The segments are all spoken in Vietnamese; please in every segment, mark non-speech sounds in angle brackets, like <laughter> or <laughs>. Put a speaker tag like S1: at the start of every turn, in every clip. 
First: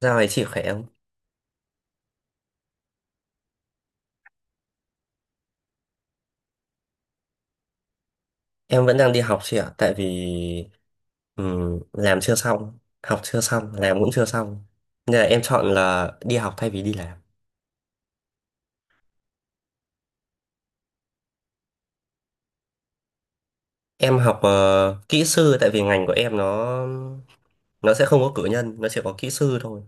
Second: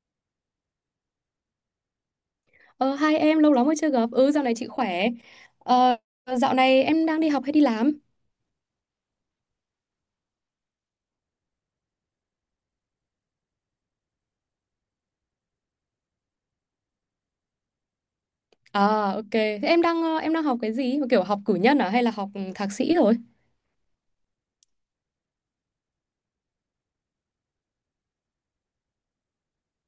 S1: Dạo này chị khỏe không?
S2: Ờ, hai em lâu lắm mới chưa gặp. Ừ, dạo này chị khỏe. Ờ, Dạo này em đang đi học hay đi làm?
S1: Em vẫn đang đi học chị ạ, tại vì làm chưa xong, học chưa xong, làm cũng chưa xong. Nên là em chọn là đi học thay vì đi làm.
S2: À, ok. Thế em đang học cái gì? Kiểu học cử nhân à hay là học thạc sĩ rồi?
S1: Em học kỹ sư tại vì ngành của em nó sẽ không có cử nhân, nó chỉ có kỹ sư thôi.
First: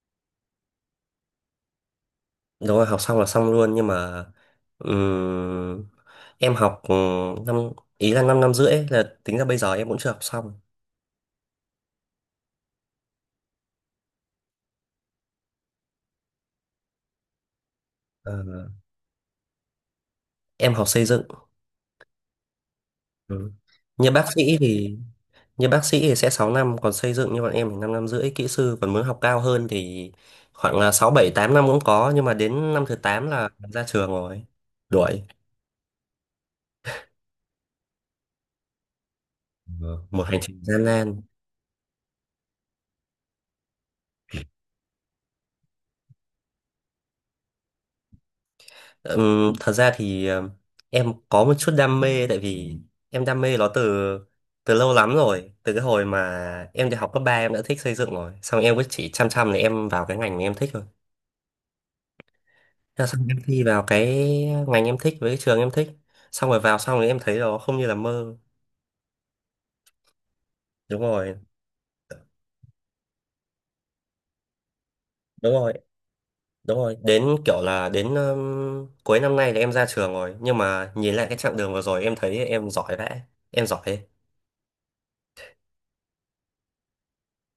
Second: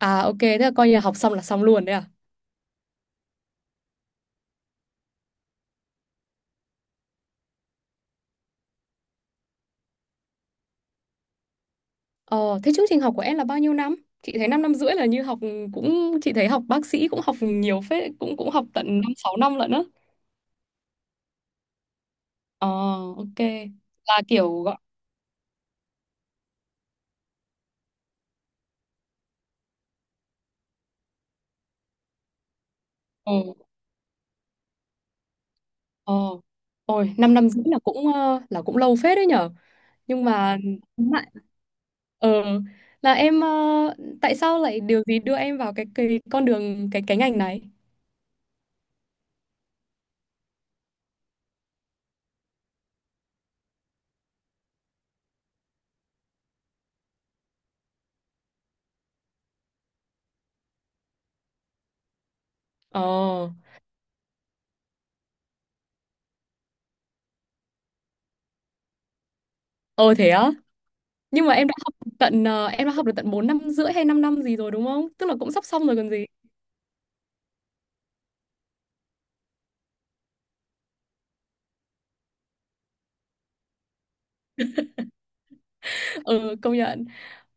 S2: À, ok. Thế là coi như là học xong là xong luôn đấy à?
S1: Đúng rồi, học xong là xong luôn nhưng mà ừm, em học năm ý là 5 năm 5,5 ấy, là tính ra bây giờ em cũng chưa học xong.
S2: Ờ, Thế chương trình học của em là bao nhiêu năm? Chị thấy 5 năm năm rưỡi là như học cũng chị thấy học bác sĩ cũng học nhiều phết,
S1: Ờ,
S2: cũng cũng học tận 5 6 năm lận á.
S1: em học xây dựng.
S2: Ờ, ok.
S1: Ừ. Như
S2: Là
S1: bác sĩ
S2: kiểu gọi
S1: thì như bác sĩ thì sẽ 6 năm, còn xây dựng như bọn em thì 5 năm 5,5 kỹ sư, còn muốn học cao hơn thì khoảng là 6 7 8 năm cũng có, nhưng mà đến năm thứ 8
S2: ờ
S1: là ra trường rồi đuổi.
S2: ờ ôi 5 năm năm rưỡi là là cũng lâu phết đấy nhở.
S1: Ờ, một
S2: Nhưng
S1: hành
S2: mà
S1: trình gian nan.
S2: Ờ, là em ờ, tại sao lại điều gì đưa em vào cái con đường cái ngành này?
S1: Thật ra thì em có một chút đam mê, tại vì em đam mê nó từ từ lâu lắm rồi, từ cái hồi mà em đi học cấp 3 em đã thích xây dựng rồi, xong em cứ chỉ chăm chăm là em vào cái ngành mà em thích thôi.
S2: Ờ,
S1: Thế là xong em thi vào cái ngành em thích với cái trường em thích, xong rồi vào xong rồi em thấy nó không như là mơ.
S2: ờ, thế á.
S1: đúng rồi
S2: Nhưng mà em đã học tận ờ, em đã học được tận 4 năm rưỡi hay 5 năm gì rồi đúng không? Tức là
S1: đúng
S2: cũng sắp
S1: rồi
S2: xong rồi còn gì.
S1: Đúng rồi, đến kiểu là đến cuối năm nay là em ra trường rồi, nhưng mà nhìn lại cái chặng đường vừa rồi em thấy em giỏi vẽ, em giỏi
S2: <laughs> Ờ công nhận.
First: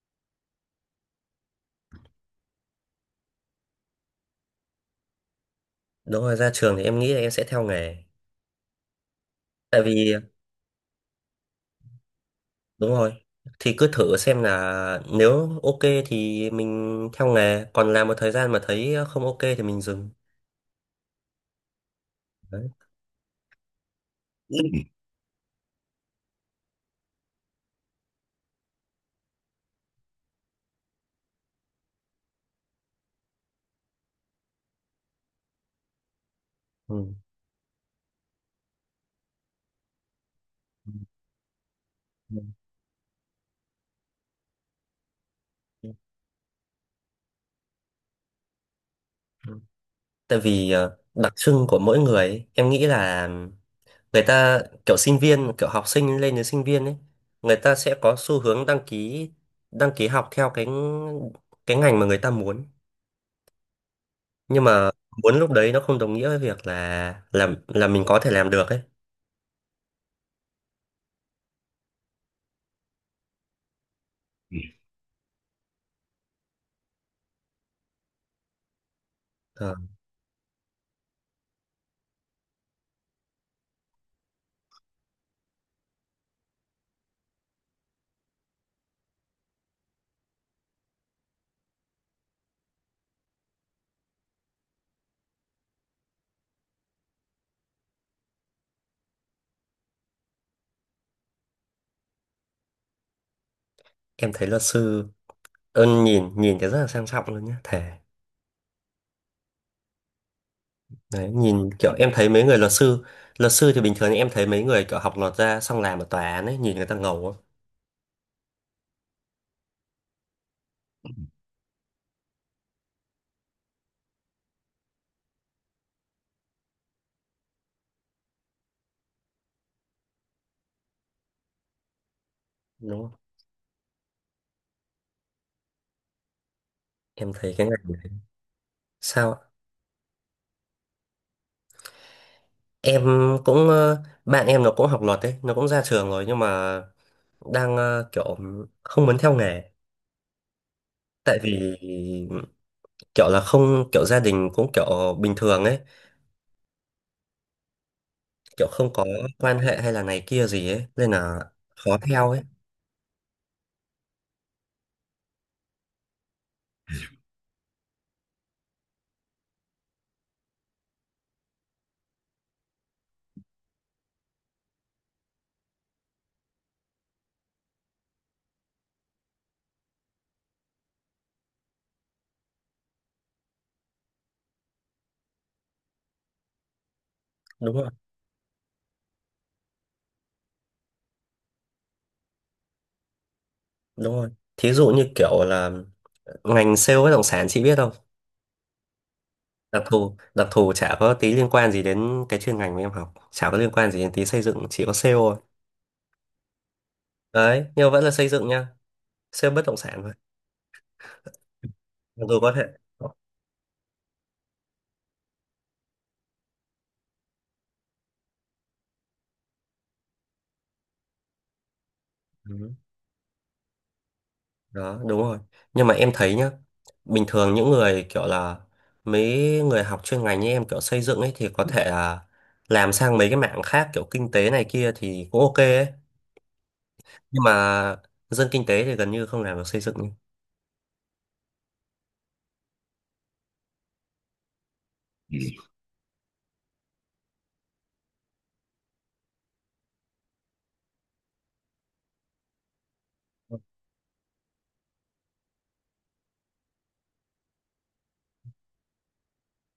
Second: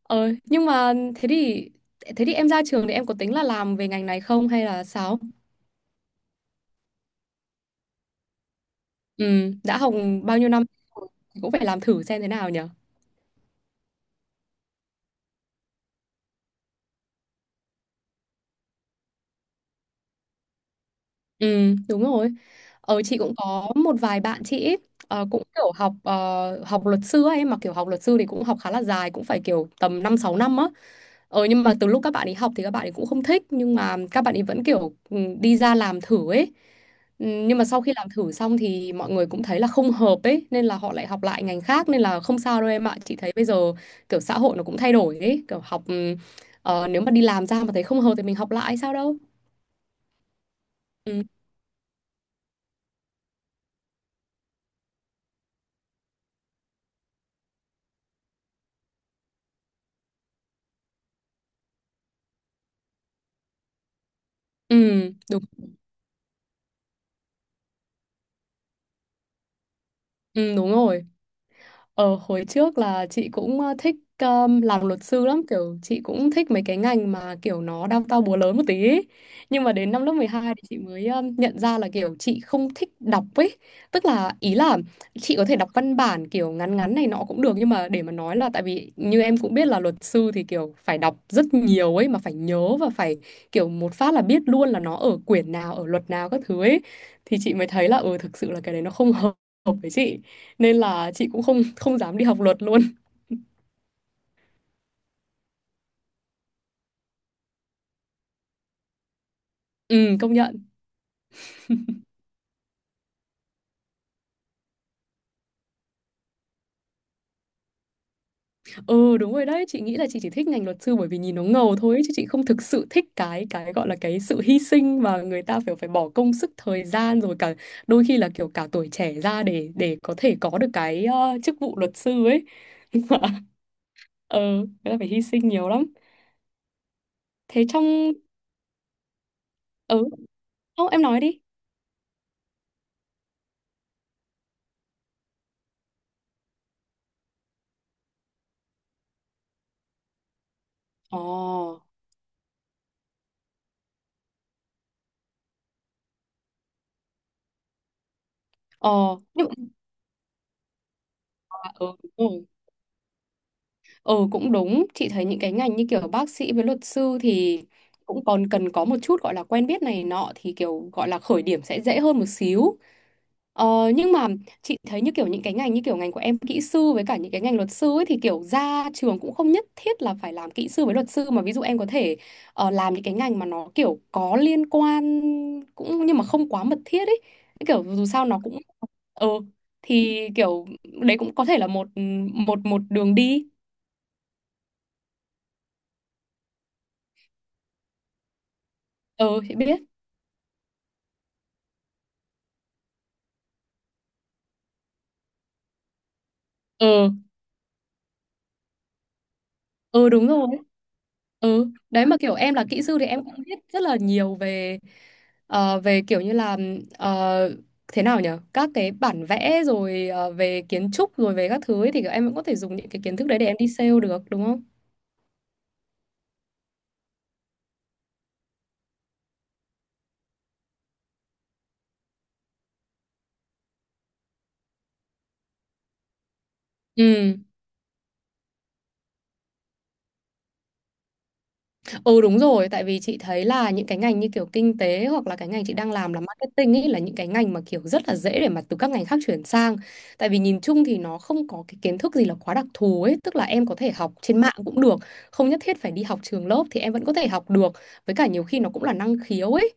S2: Nhưng mà thế thì em ra trường thì em có tính là làm về ngành này không hay là sao?
S1: đúng rồi. Ra trường thì em nghĩ là em sẽ theo nghề,
S2: Ừ, đã
S1: tại
S2: học
S1: vì
S2: bao nhiêu năm thì cũng phải làm thử xem thế nào nhở.
S1: đúng rồi, thì cứ thử xem là nếu ok thì mình theo nghề, còn làm một thời gian mà thấy không ok thì mình dừng.
S2: Ừ, đúng rồi.
S1: Đấy.
S2: Chị cũng có một vài bạn chị ấy, cũng kiểu học luật sư ấy mà kiểu học luật sư thì cũng học khá là dài cũng phải kiểu tầm 5 6 năm á. Nhưng mà từ lúc các bạn ấy học thì các bạn ấy cũng không thích nhưng mà các bạn ấy vẫn kiểu ừ, đi ra làm thử ấy.
S1: Ừ.
S2: Ừ, nhưng mà sau khi làm thử xong thì mọi người cũng thấy là không hợp ấy nên là
S1: Ừ.
S2: họ lại học lại ngành khác nên là không sao đâu em ạ. Chị thấy bây giờ kiểu xã hội nó cũng thay đổi ấy, kiểu học ừ, ờ, nếu mà đi làm ra mà thấy không hợp thì mình học lại sao đâu.
S1: Ừ. Tại vì
S2: Ừ,
S1: đặc trưng của mỗi người ấy, em nghĩ là người ta kiểu sinh viên, kiểu học sinh lên đến sinh viên ấy, người ta sẽ có xu hướng đăng ký, học theo cái ngành mà người ta muốn, nhưng mà
S2: ừ,
S1: muốn
S2: đúng,
S1: lúc đấy nó không đồng nghĩa với việc là làm là mình có thể làm được ấy.
S2: ừ, đúng rồi. Hồi trước là chị cũng thích làm luật sư lắm kiểu chị cũng thích mấy cái ngành mà kiểu nó đao to búa lớn một tí ấy. Nhưng mà
S1: Ờ,
S2: đến năm lớp 12 thì chị mới nhận ra là kiểu chị không thích đọc ấy, tức là ý là chị có thể đọc văn bản kiểu ngắn ngắn này nọ cũng được nhưng mà để mà nói là tại vì như em cũng biết là luật sư thì kiểu phải đọc rất nhiều ấy mà phải nhớ và phải kiểu một phát là biết luôn là nó ở quyển nào ở luật nào các thứ ấy, thì chị mới thấy là ừ thực sự là cái đấy nó không <laughs> hợp hợp với chị nên là chị cũng không không dám đi học luật luôn.
S1: em thấy luật sư ơn, nhìn nhìn cái rất là sang trọng luôn nhá, thề.
S2: Công nhận.
S1: Đấy nhìn, kiểu em thấy mấy người luật sư, thì bình thường em thấy mấy người kiểu học luật ra xong làm ở tòa án ấy, nhìn người ta ngầu lắm,
S2: Ừ, đúng rồi đấy, chị nghĩ là chị chỉ thích ngành luật sư bởi vì nhìn nó ngầu thôi ấy, chứ chị không thực sự thích cái gọi là cái sự hy sinh mà người ta phải phải bỏ công sức thời gian rồi cả đôi khi là kiểu cả tuổi trẻ ra để có thể có được cái chức vụ luật sư ấy.
S1: đúng không?
S2: Ờ, người ta phải hy sinh nhiều lắm.
S1: Em thấy
S2: Thế
S1: cái ngành này
S2: trong
S1: sao
S2: ừ, Không, em nói đi.
S1: em cũng bạn em nó cũng học luật đấy, nó cũng ra trường rồi, nhưng mà đang kiểu không muốn theo nghề, tại vì
S2: Ồ,
S1: kiểu là không, kiểu gia đình cũng kiểu bình thường ấy, kiểu không có
S2: nhưng
S1: quan hệ hay là này kia gì ấy nên là
S2: mà ừ,
S1: khó theo
S2: đúng.
S1: ấy.
S2: Ừ cũng đúng, chị thấy những cái ngành như kiểu bác sĩ với luật sư thì cũng còn cần có một chút gọi là quen biết này nọ thì kiểu gọi là khởi điểm sẽ dễ hơn một xíu. Ờ, nhưng mà chị thấy như kiểu những cái ngành như kiểu ngành của em kỹ sư với cả những cái ngành luật sư ấy thì kiểu ra trường cũng không nhất thiết là phải làm kỹ sư với luật sư mà ví dụ em có thể làm những cái ngành mà nó kiểu có liên quan cũng nhưng mà không quá mật thiết ấy.
S1: Đúng
S2: Kiểu
S1: rồi.
S2: dù sao nó cũng ờ thì kiểu đấy cũng có thể là một một một đường đi.
S1: Đúng rồi, thí dụ như kiểu là ngành sale bất động sản chị biết không?
S2: Ờ chị biết.
S1: Đặc thù, chả có tí liên quan gì đến cái chuyên ngành mà em học, chả có liên quan gì đến tí xây dựng, chỉ có sale thôi.
S2: Ừ,
S1: Đấy, nhưng mà vẫn là xây dựng nha, sale bất động sản
S2: ừ
S1: thôi,
S2: đúng rồi, ừ đấy mà
S1: mặc
S2: kiểu
S1: dù có
S2: em
S1: thể.
S2: là kỹ sư thì em cũng biết rất là nhiều về kiểu như là ờ, thế nào nhở các cái bản vẽ rồi về kiến trúc rồi về các thứ ấy, thì kiểu em cũng có thể
S1: Ừ,
S2: dùng những cái kiến thức đấy để em đi sale được đúng không?
S1: đó đúng rồi, nhưng mà em thấy nhá, bình thường những người kiểu là mấy người học chuyên ngành như em kiểu xây dựng ấy thì có thể là làm sang mấy cái mảng khác, kiểu kinh tế này kia thì cũng ok ấy,
S2: Ừ.
S1: nhưng mà dân kinh tế thì gần như không làm được xây dựng.
S2: Ừ đúng rồi, tại vì chị thấy là những cái ngành như kiểu kinh tế hoặc là cái ngành chị đang làm là marketing ấy là những cái ngành mà kiểu rất là dễ để mà từ các ngành khác chuyển sang. Tại vì nhìn chung thì nó không có cái kiến thức gì là quá đặc thù ấy, tức là em có thể học trên mạng cũng được, không nhất thiết phải đi học trường lớp thì em vẫn có thể học được. Với cả nhiều khi nó cũng là năng khiếu ấy.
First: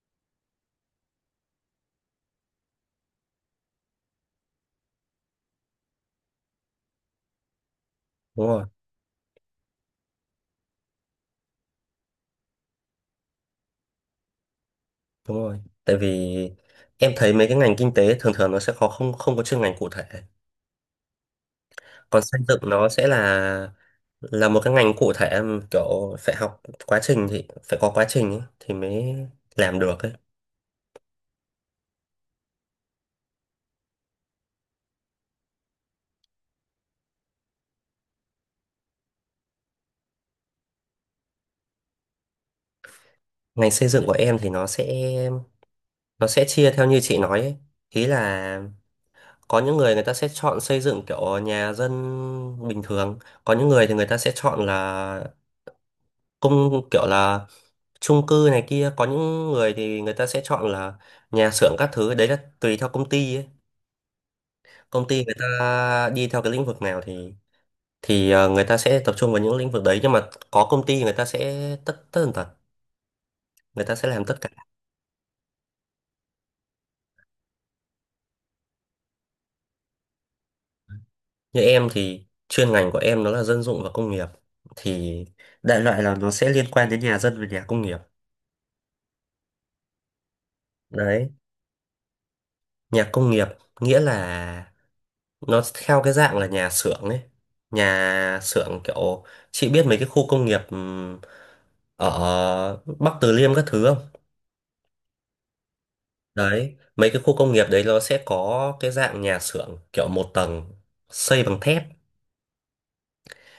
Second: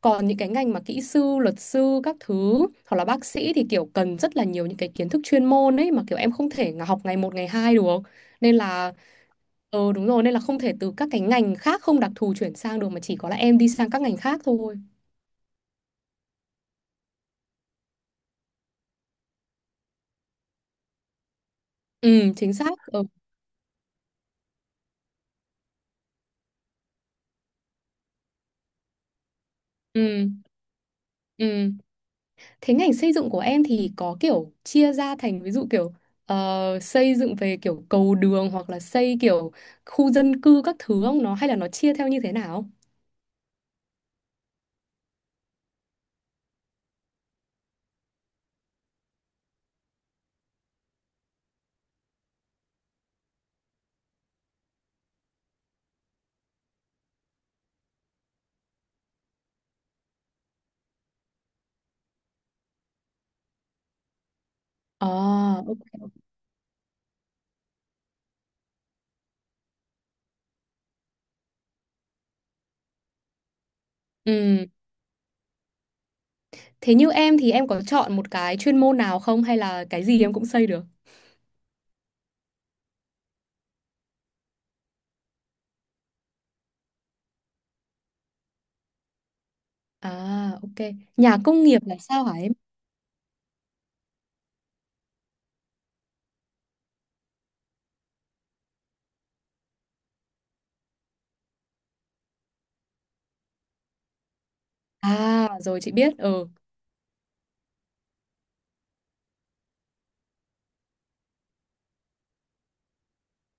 S2: Còn những cái ngành mà kỹ sư, luật sư các thứ hoặc là bác sĩ thì kiểu cần rất là nhiều những cái kiến thức chuyên môn ấy mà kiểu em không thể học ngày một ngày hai được.
S1: Đúng
S2: Nên
S1: rồi.
S2: là ừ đúng rồi nên là không thể từ các cái ngành khác không đặc thù chuyển sang được mà chỉ có là em đi sang các ngành khác thôi.
S1: đúng rồi Tại vì em thấy mấy cái ngành kinh tế thường thường nó sẽ khó, không không có chuyên ngành cụ thể, còn
S2: Ừ
S1: xây
S2: chính
S1: dựng
S2: xác.
S1: nó
S2: Ừ.
S1: sẽ là một cái ngành cụ thể mà kiểu phải học quá trình, thì phải có quá trình ấy, thì mới làm được ấy.
S2: Ừ. Ừ. Thế ngành xây dựng của em thì có kiểu chia ra thành ví dụ kiểu xây dựng về kiểu cầu đường hoặc là xây kiểu khu dân cư các thứ không nó hay là nó chia theo như thế nào?
S1: Ngành xây dựng của em thì nó sẽ chia theo như chị nói ấy. Ý là có những người người ta sẽ chọn xây dựng kiểu nhà dân bình thường, có những người thì người ta sẽ chọn là công, kiểu là chung cư này kia, có những người thì người ta sẽ chọn là nhà xưởng các thứ, đấy là tùy theo công ty ấy. Công ty người
S2: À, ok.
S1: ta đi theo cái lĩnh vực nào thì người ta sẽ tập trung vào những lĩnh vực đấy, nhưng mà có công ty người ta sẽ tất, người ta sẽ làm tất cả.
S2: Ừ. Thế như em thì em có chọn một cái chuyên môn nào không hay là cái gì em cũng xây được?
S1: Như em thì chuyên ngành của em nó là dân dụng và công nghiệp, thì đại loại là nó sẽ liên quan đến nhà dân và nhà công nghiệp.
S2: À ok.
S1: Đấy.
S2: Nhà công nghiệp là sao hả em?
S1: Nhà công nghiệp nghĩa là nó theo cái dạng là nhà xưởng ấy, nhà xưởng kiểu chị biết mấy cái khu công nghiệp ở Bắc Từ Liêm các thứ không?
S2: À rồi chị biết. Ừ.
S1: Đấy, mấy cái khu công nghiệp đấy nó sẽ có cái dạng nhà xưởng kiểu một tầng xây bằng thép.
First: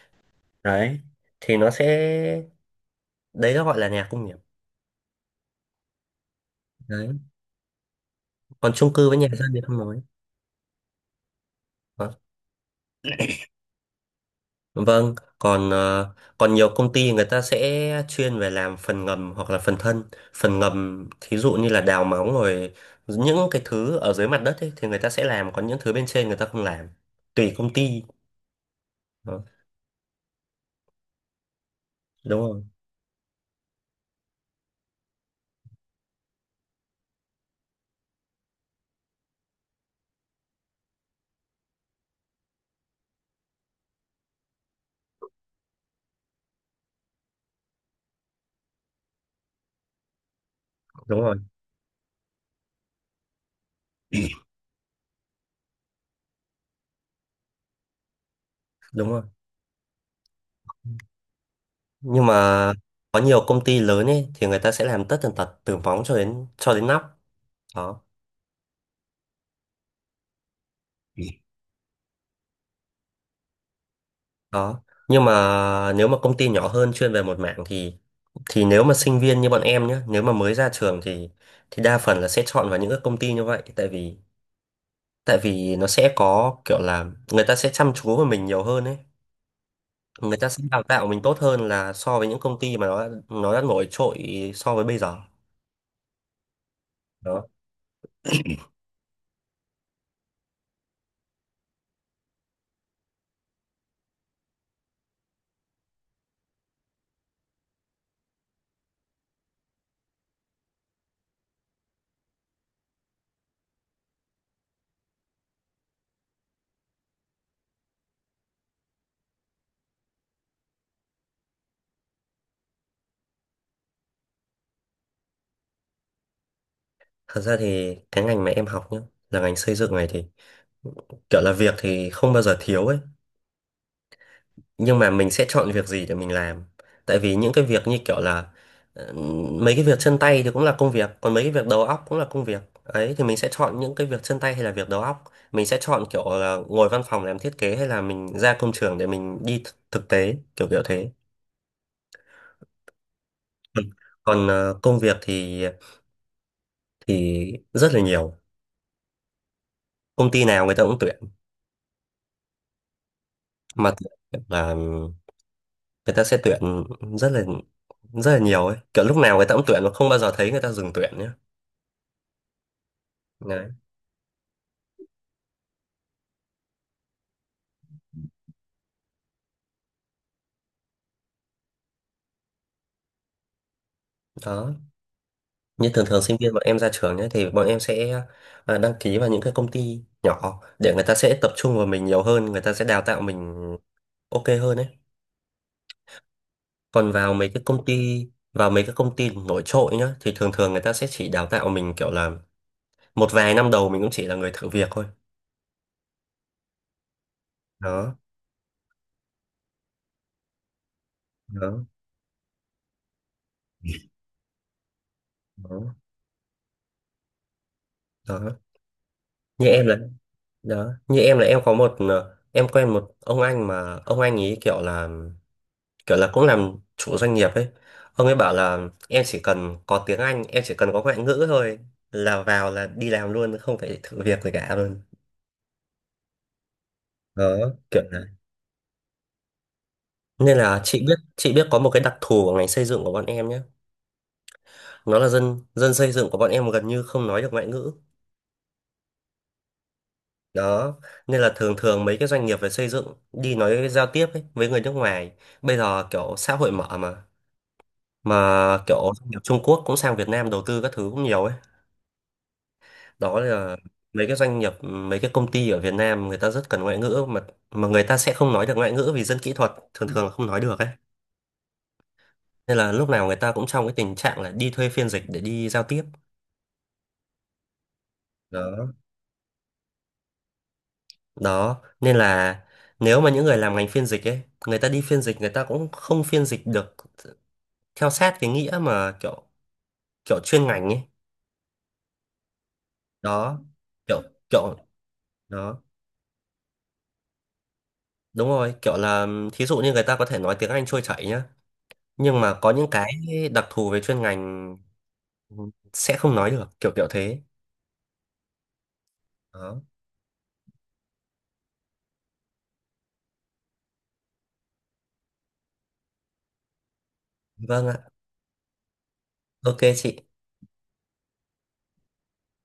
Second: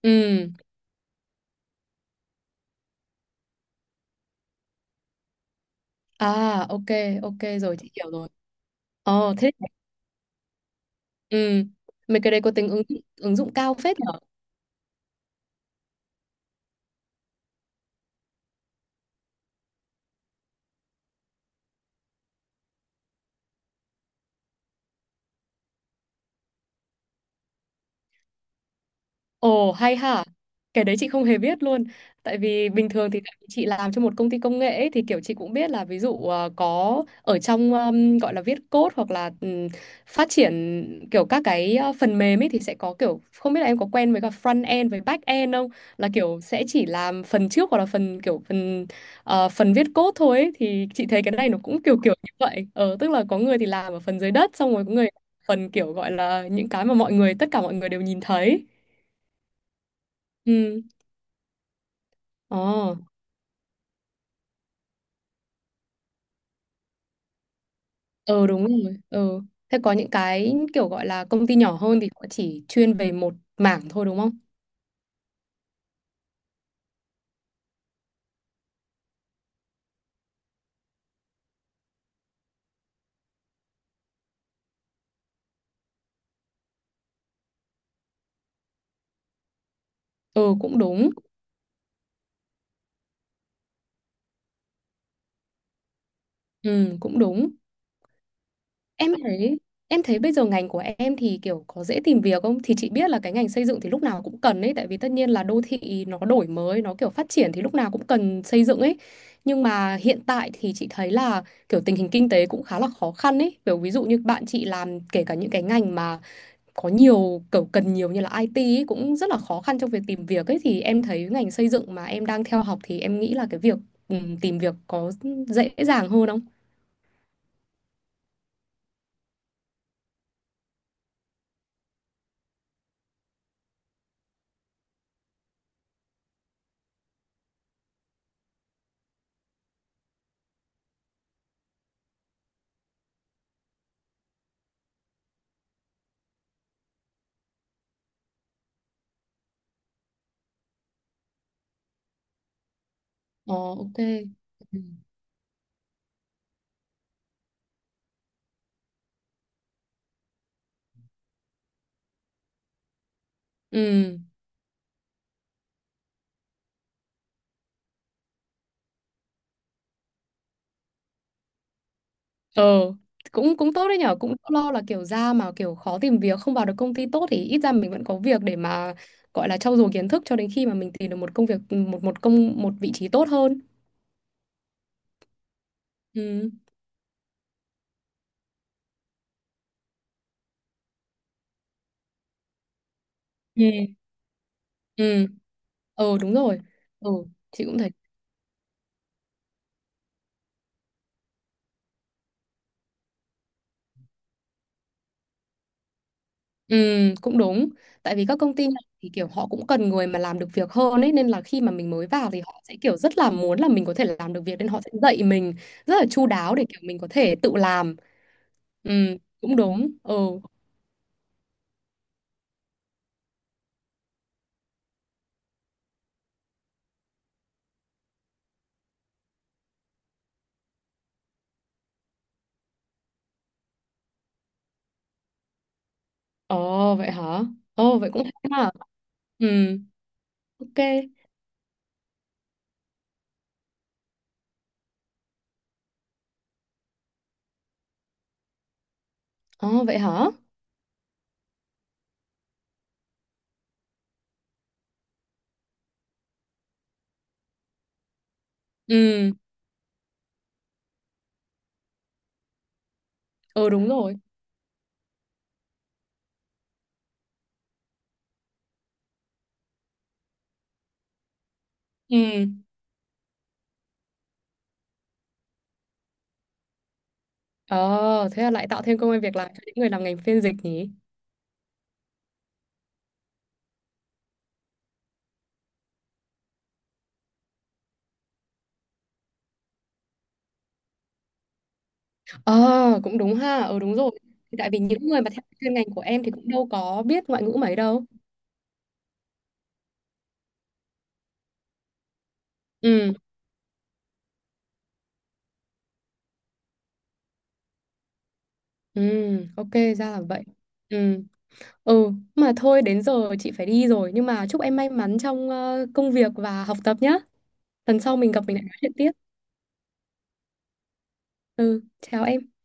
S2: Ừ.
S1: Đấy, thì nó sẽ, đấy nó gọi là nhà công nghiệp.
S2: À, ok,
S1: Đấy,
S2: ok rồi chị hiểu rồi.
S1: còn chung cư với nhà
S2: Ờ
S1: dân
S2: thế,
S1: thì không nói.
S2: ừ.
S1: Ờ.
S2: Mấy cái đấy có tính ứng dụng cao phết nhỉ?
S1: Vâng, còn còn nhiều công ty người ta sẽ chuyên về làm phần ngầm hoặc là phần thân. Phần ngầm thí dụ như là đào móng rồi những cái thứ ở dưới mặt đất ấy, thì người ta sẽ làm, còn những thứ bên trên người ta không làm. Tùy công ty. Đó,
S2: Ồ hay hả, cái đấy chị không hề biết luôn. Tại
S1: đúng rồi,
S2: vì bình thường thì tại vì chị làm cho một công ty công nghệ ấy, thì kiểu chị cũng biết là ví dụ có ở trong gọi là viết code hoặc là phát triển kiểu các cái phần mềm ấy thì sẽ có kiểu không biết là em có quen với cả front end với back end không? Là kiểu sẽ chỉ làm phần trước hoặc là phần kiểu phần ờ, phần viết code thôi ấy. Thì chị
S1: đúng
S2: thấy cái
S1: rồi,
S2: này nó cũng kiểu kiểu như vậy. Ờ tức là có người thì làm ở phần dưới đất xong rồi có người phần kiểu gọi là những cái mà mọi người tất cả mọi người đều nhìn thấy.
S1: đúng rồi.
S2: Ừ.
S1: Nhưng
S2: Ồ,
S1: mà có nhiều công ty lớn ấy thì người ta sẽ làm tất tần tật từ móng cho đến nóc. Đó.
S2: ờ đúng rồi. Ờ, Thế có những cái kiểu gọi là công ty nhỏ hơn thì họ chỉ chuyên về một mảng thôi đúng không?
S1: Đó, nhưng mà nếu mà công ty nhỏ hơn chuyên về một mảng, thì nếu mà sinh viên như bọn em nhé, nếu mà mới ra trường thì đa phần là sẽ chọn vào những cái công ty như vậy, tại vì nó sẽ có kiểu là người ta sẽ chăm chú vào mình nhiều hơn ấy, người ta
S2: Ừ
S1: sẽ
S2: cũng
S1: đào tạo
S2: đúng.
S1: mình tốt hơn là so với những công ty mà nó đã nổi trội so với bây giờ.
S2: Ừ cũng
S1: Đó.
S2: đúng. Em thấy em thấy bây giờ ngành của em thì kiểu có dễ tìm việc không? Thì chị biết là cái ngành xây dựng thì lúc nào cũng cần ấy tại vì tất nhiên là đô thị nó đổi mới, nó kiểu phát triển thì lúc nào cũng cần xây dựng ấy. Nhưng mà hiện tại thì chị thấy là kiểu tình hình kinh tế cũng khá là khó khăn ấy. Kiểu ví dụ như bạn chị làm kể cả những cái ngành mà có nhiều kiểu cần nhiều như là IT ấy, cũng rất là khó khăn trong việc tìm việc ấy thì em thấy ngành xây dựng mà em đang theo học thì em nghĩ là cái việc tìm việc có dễ dàng hơn không?
S1: Thật ra thì cái ngành mà em học nhé, là ngành xây dựng này, thì kiểu là việc thì không bao giờ thiếu ấy, nhưng mà mình sẽ chọn việc gì để mình làm. Tại vì những cái việc như kiểu là ờ, mấy cái việc chân tay thì cũng là công việc, còn mấy cái việc đầu óc cũng là công việc ấy, thì mình sẽ chọn những cái việc chân tay hay là việc đầu óc, mình sẽ chọn kiểu là ngồi văn phòng làm thiết kế hay là mình ra công trường để mình đi thực tế, kiểu kiểu thế.
S2: Ờ
S1: Ừ.
S2: ok.
S1: Còn
S2: Ừ.
S1: công việc thì thì rất là nhiều, công ty nào người ta cũng tuyển, mà
S2: Ừ.
S1: tuyển là người ta sẽ tuyển rất là rất là nhiều ấy, kiểu lúc nào người ta cũng tuyển mà không bao giờ thấy người ta dừng tuyển nhé.
S2: Ờ cũng
S1: Đấy.
S2: cũng tốt đấy nhở, cũng lo là kiểu ra mà kiểu khó tìm việc không vào được công ty tốt thì ít ra mình vẫn có việc để mà gọi là trau dồi kiến thức cho đến khi mà mình tìm được một công việc một một công một vị trí tốt hơn.
S1: Đó. Như thường thường sinh
S2: Ừ.
S1: viên bọn em ra trường nhé, thì bọn em sẽ đăng ký vào những cái công ty nhỏ để người ta sẽ tập trung vào mình nhiều hơn, người ta sẽ đào tạo
S2: Ừ.
S1: mình ok hơn. Đấy.
S2: Ừ. Ờ đúng rồi.
S1: Còn
S2: Ừ,
S1: vào mấy cái
S2: chị cũng
S1: công
S2: thấy.
S1: ty Vào mấy cái công ty nổi trội nhá thì thường thường người ta sẽ chỉ đào tạo mình kiểu là một vài năm đầu, mình cũng chỉ là người thử việc thôi.
S2: Ừ, cũng đúng. Tại
S1: Đó,
S2: vì các công ty này thì kiểu họ cũng cần người mà làm được việc hơn ấy nên là khi mà
S1: đó,
S2: mình mới vào thì họ sẽ kiểu rất là muốn là mình có thể làm được việc nên họ sẽ dạy mình
S1: đó,
S2: rất là chu đáo để kiểu mình có thể tự làm.
S1: đó.
S2: Ừ, cũng
S1: Như em
S2: đúng.
S1: là
S2: Ừ.
S1: đó, như em là em có một em quen một ông anh mà ông anh ấy kiểu là cũng làm chủ doanh nghiệp ấy, ông ấy bảo là em chỉ cần có tiếng Anh, em chỉ cần có ngoại ngữ thôi, là vào là đi làm luôn không phải thử việc gì cả luôn.
S2: Ồ vậy hả?
S1: Đó,
S2: Ồ
S1: kiểu
S2: vậy
S1: là,
S2: cũng hay mà. Ừ,
S1: nên
S2: ok.
S1: là chị biết, có một cái đặc thù của ngành xây dựng của bọn em nhé, nó là dân dân xây dựng của bọn em gần như không nói được ngoại ngữ.
S2: Ồ vậy hả?
S1: Đó, nên là thường thường mấy cái doanh nghiệp về xây dựng đi nói giao tiếp ấy, với người nước ngoài, bây giờ kiểu xã hội mở mà kiểu doanh
S2: Ừ,
S1: nghiệp Trung Quốc cũng sang Việt Nam đầu tư các thứ cũng nhiều ấy. Đó
S2: ừ
S1: là
S2: đúng rồi.
S1: mấy cái doanh nghiệp, mấy cái công ty ở Việt Nam người ta rất cần ngoại ngữ, mà người ta sẽ không nói được ngoại ngữ, vì dân kỹ thuật thường thường là không nói được ấy,
S2: Ừ.
S1: nên là lúc nào người ta cũng trong cái tình trạng là đi thuê phiên dịch để đi giao tiếp.
S2: Ờ thế là lại tạo
S1: Đó.
S2: thêm công ăn việc làm cho những người làm ngành phiên dịch nhỉ?
S1: Đó nên là nếu mà những người làm ngành phiên dịch ấy, người ta đi phiên dịch người ta cũng không phiên dịch được theo sát cái nghĩa mà kiểu kiểu chuyên ngành ấy.
S2: Ờ, cũng đúng
S1: Đó,
S2: ha. Ừ, đúng rồi.
S1: kiểu
S2: Thì tại
S1: kiểu
S2: vì những người mà theo chuyên
S1: đó
S2: ngành của em thì cũng đâu có biết ngoại ngữ mấy đâu.
S1: đúng rồi, kiểu là thí dụ như người ta có thể nói tiếng Anh trôi chảy nhá, nhưng mà có những cái
S2: Ừ,
S1: đặc thù về chuyên ngành sẽ không nói được, kiểu kiểu thế.
S2: ừ, ok,
S1: Đó.
S2: ra là vậy. Ừ, ừ, mà thôi đến giờ chị phải đi rồi. Nhưng mà chúc em may mắn trong công việc và học tập nhá.
S1: Vâng ạ.
S2: Lần sau mình gặp mình lại nói chuyện tiếp.
S1: Ok chị.
S2: Ừ, chào em.